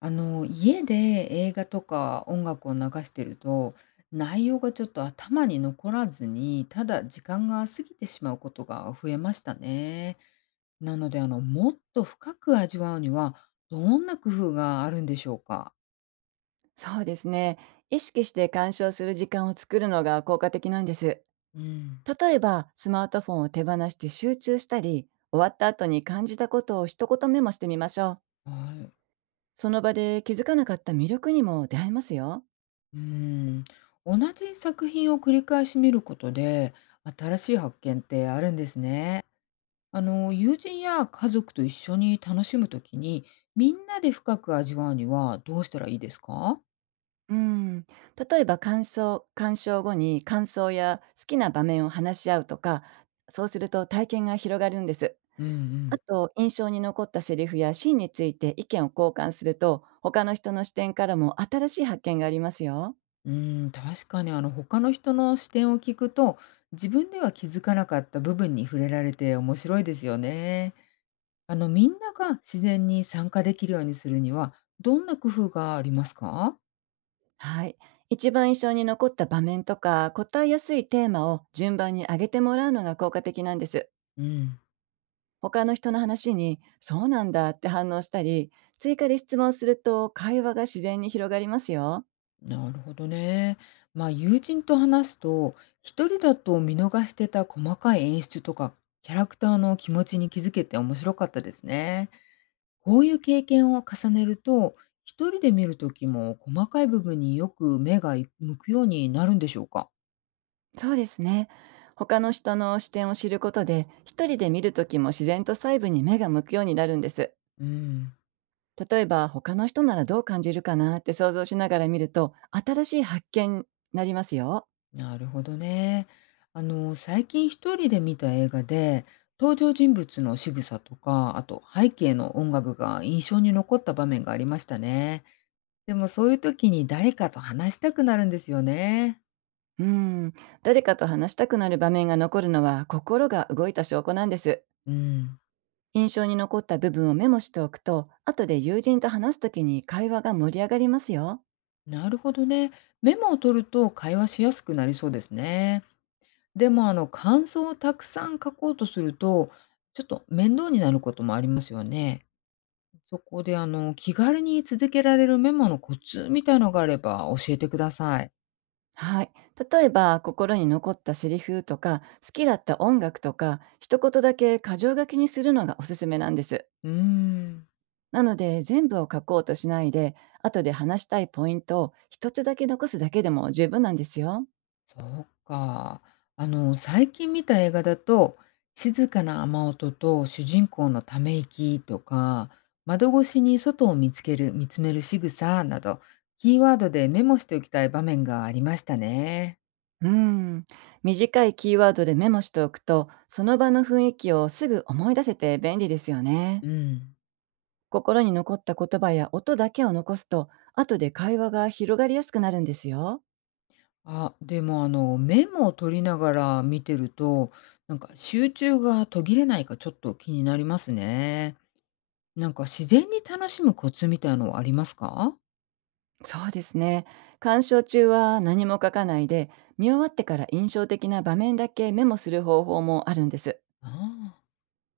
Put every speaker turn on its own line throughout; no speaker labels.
家で映画とか音楽を流してると、内容がちょっと頭に残らずに、ただ時間が過ぎてしまうことが増えましたね。なので、もっと深く味わうには、どんな工夫があるんでしょうか？
そうですね。意識して鑑賞する時間を作るのが効果的なんです。
うん。
例えば、スマートフォンを手放して集中したり、終わった後に感じたことを一言メモしてみましょう。
はい。
その場で気づかなかった魅力にも出会えますよ。
うん。同じ作品を繰り返し見ることで、新しい発見ってあるんですね。あの友人や家族と一緒に楽しむときに、みんなで深く味わうにはどうしたらいいですか？
うん。例えば、鑑賞後に感想や好きな場面を話し合うとか、そうすると体験が広がるんです。
うんう
あ
ん。
と、印象に残ったセリフやシーンについて意見を交換すると、他の人の視点からも新しい発見がありますよ。
確かに、あの他の人の視点を聞くと、自分では気づかなかった部分に触れられて面白いですよね。あの、みんなが自然に参加できるようにするには、どんな工夫がありますか？
はい。一番印象に残った場面とか、答えやすいテーマを順番に上げてもらうのが効果的なんです。
うん。
他の人の話に、そうなんだって反応したり、追加で質問すると会話が自然に広がりますよ。
なるほどね。まあ友人と話すと、一人だと見逃してた細かい演出とか、キャラクターの気持ちに気づけて面白かったですね。こういう経験を重ねると、一人で見るときも細かい部分によく目が向くようになるんでしょうか。
そうですね。他の人の視点を知ることで、一人で見るときも自然と細部に目が向くようになるんです。
うん、
例えば、他の人ならどう感じるかなって想像しながら見ると、新しい発見になりますよ。
なるほどね。最近一人で見た映画で、登場人物の仕草とか、あと背景の音楽が印象に残った場面がありましたね。でもそういう時に誰かと話したくなるんですよね。
うーん、誰かと話したくなる場面が残るのは心が動いた証拠なんです。
うん、
印象に残った部分をメモしておくと、後で友人と話すときに会話が盛り上がりますよ。
なるほどね。メモを取ると会話しやすくなりそうですね。でも、あの感想をたくさん書こうとすると、ちょっと面倒になることもありますよね。そこで、あの気軽に続けられるメモのコツみたいのがあれば教えてください。
はい。例えば、心に残ったセリフとか、好きだった音楽とか、一言だけ箇条書きにするのがおすすめなんです。
うん。
なので、全部を書こうとしないで、後で話したいポイントを一つだけ残すだけでも十分なんですよ。
そうか。最近見た映画だと、静かな雨音と主人公のため息とか、窓越しに外を見つける、見つめる仕草など、キーワードでメモしておきたい場面がありましたね。
うん、短いキーワードでメモしておくと、その場の雰囲気をすぐ思い出せて便利ですよね。
うん。
心に残った言葉や音だけを残すと、後で会話が広がりやすくなるんですよ。
あ、でもメモを取りながら見てると、なんか集中が途切れないかちょっと気になりますね。なんか自然に楽しむコツみたいのはありますか？
そうですね。鑑賞中は何も書かないで、見終わってから印象的な場面だけメモする方法もあるんです。
ああ。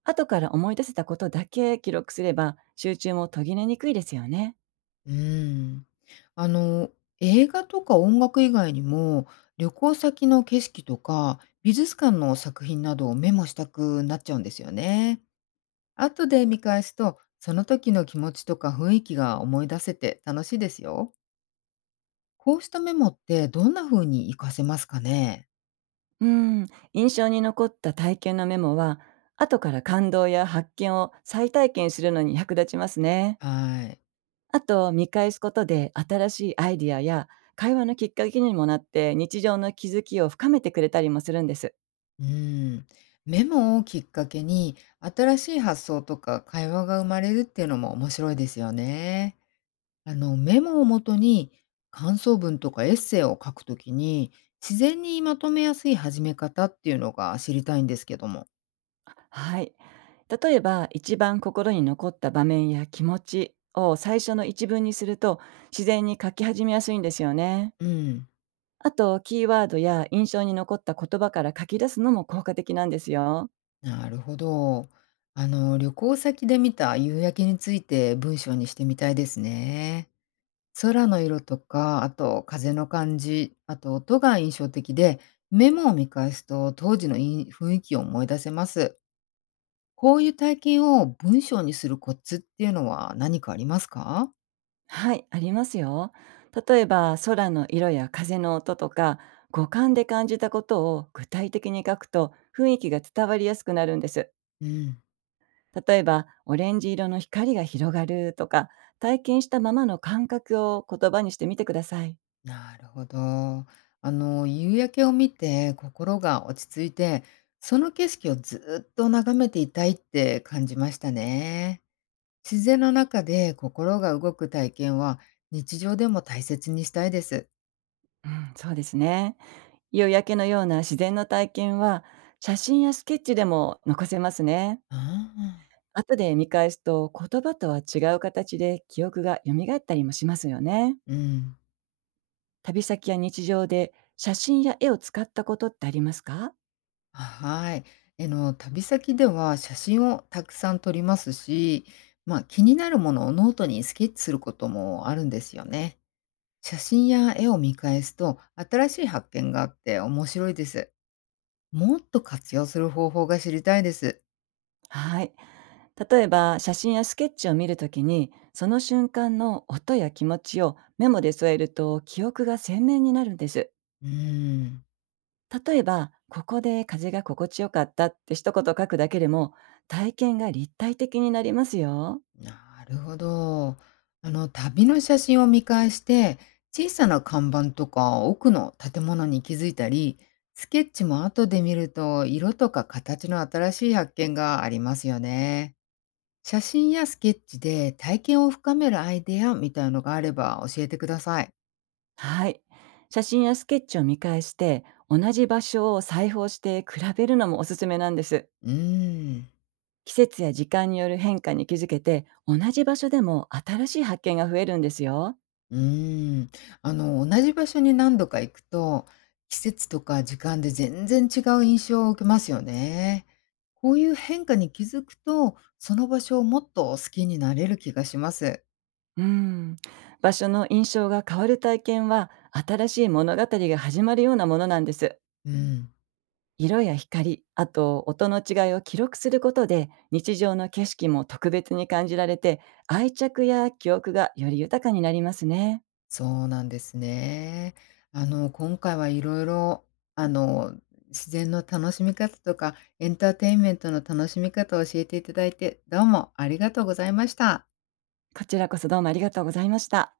後から思い出せたことだけ記録すれば、集中も途切れにくいですよね。
うーん。あの、映画とか音楽以外にも、旅行先の景色とか、美術館の作品などをメモしたくなっちゃうんですよね。後で見返すと、その時の気持ちとか雰囲気が思い出せて楽しいですよ。こうしたメモってどんな風に活かせますかね？
うん、印象に残った体験のメモは、後から感動や発見を再体験するのに役立ちますね。
はい。
あと、見返すことで新しいアイディアや会話のきっかけにもなって、日常の気づきを深めてくれたりもするんです。
うーん。メモをきっかけに、新しい発想とか会話が生まれるっていうのも面白いですよね。あのメモをもとに、感想文とかエッセイを書くときに自然にまとめやすい始め方っていうのが知りたいんですけども。
はい。例えば、一番心に残った場面や気持ちを最初の一文にすると、自然に書き始めやすいんですよね。
うん、
あと、キーワードや印象に残った言葉から書き出すのも効果的なんですよ。
なるほど。あの旅行先で見た夕焼けについて文章にしてみたいですね。空の色とか、あと風の感じ、あと音が印象的で、メモを見返すと当時のい雰囲気を思い出せます。こういう体験を文章にするコツっていうのは何かありますか？
はい、ありますよ。例えば、空の色や風の音とか、五感で感じたことを具体的に書くと、雰囲気が伝わりやすくなるんです。
うん。
例えば、オレンジ色の光が広がるとか、体験したままの感覚を言葉にしてみてください。
なるほど。夕焼けを見て心が落ち着いて、その景色をずっと眺めていたいって感じましたね。自然の中で心が動く体験は日常でも大切にしたいです。
うん、そうですね。夕焼けのような自然の体験は、写真やスケッチでも残せますね。
ああ、
後で見返すと、言葉とは違う形で記憶が蘇ったりもしますよね。
うん。
旅先や日常で写真や絵を使ったことってありますか？
はい。旅先では写真をたくさん撮りますし、まあ、気になるものをノートにスケッチすることもあるんですよね。写真や絵を見返すと新しい発見があって面白いです。もっと活用する方法が知りたいです。
はい。例えば、写真やスケッチを見るときに、その瞬間の音や気持ちをメモで添えると、記憶が鮮明になるんです。
うーん、
例えば、ここで風が心地よかったって一言書くだけでも、体験が立体的になりますよ。
なるほど。旅の写真を見返して、小さな看板とか奥の建物に気づいたり、スケッチも後で見ると色とか形の新しい発見がありますよね。写真やスケッチで体験を深めるアイデアみたいのがあれば教えてください。
はい。写真やスケッチを見返して、同じ場所を裁縫して比べるのもおすすめなんです。
うーん。
季節や時間による変化に気づけて、同じ場所でも新しい発見が増えるんですよ。
うーん。同じ場所に何度か行くと、季節とか時間で全然違う印象を受けますよね。こういう変化に気づくと、その場所をもっと好きになれる気がします。
うん、場所の印象が変わる体験は、新しい物語が始まるようなものなんです。
うん、
色や光、あと音の違いを記録することで、日常の景色も特別に感じられて、愛着や記憶がより豊かになりますね。
そうなんですね。あの、今回はいろいろ、あの、自然の楽しみ方とか、エンターテインメントの楽しみ方を教えていただいて、どうもありがとうございました。
こちらこそどうもありがとうございました。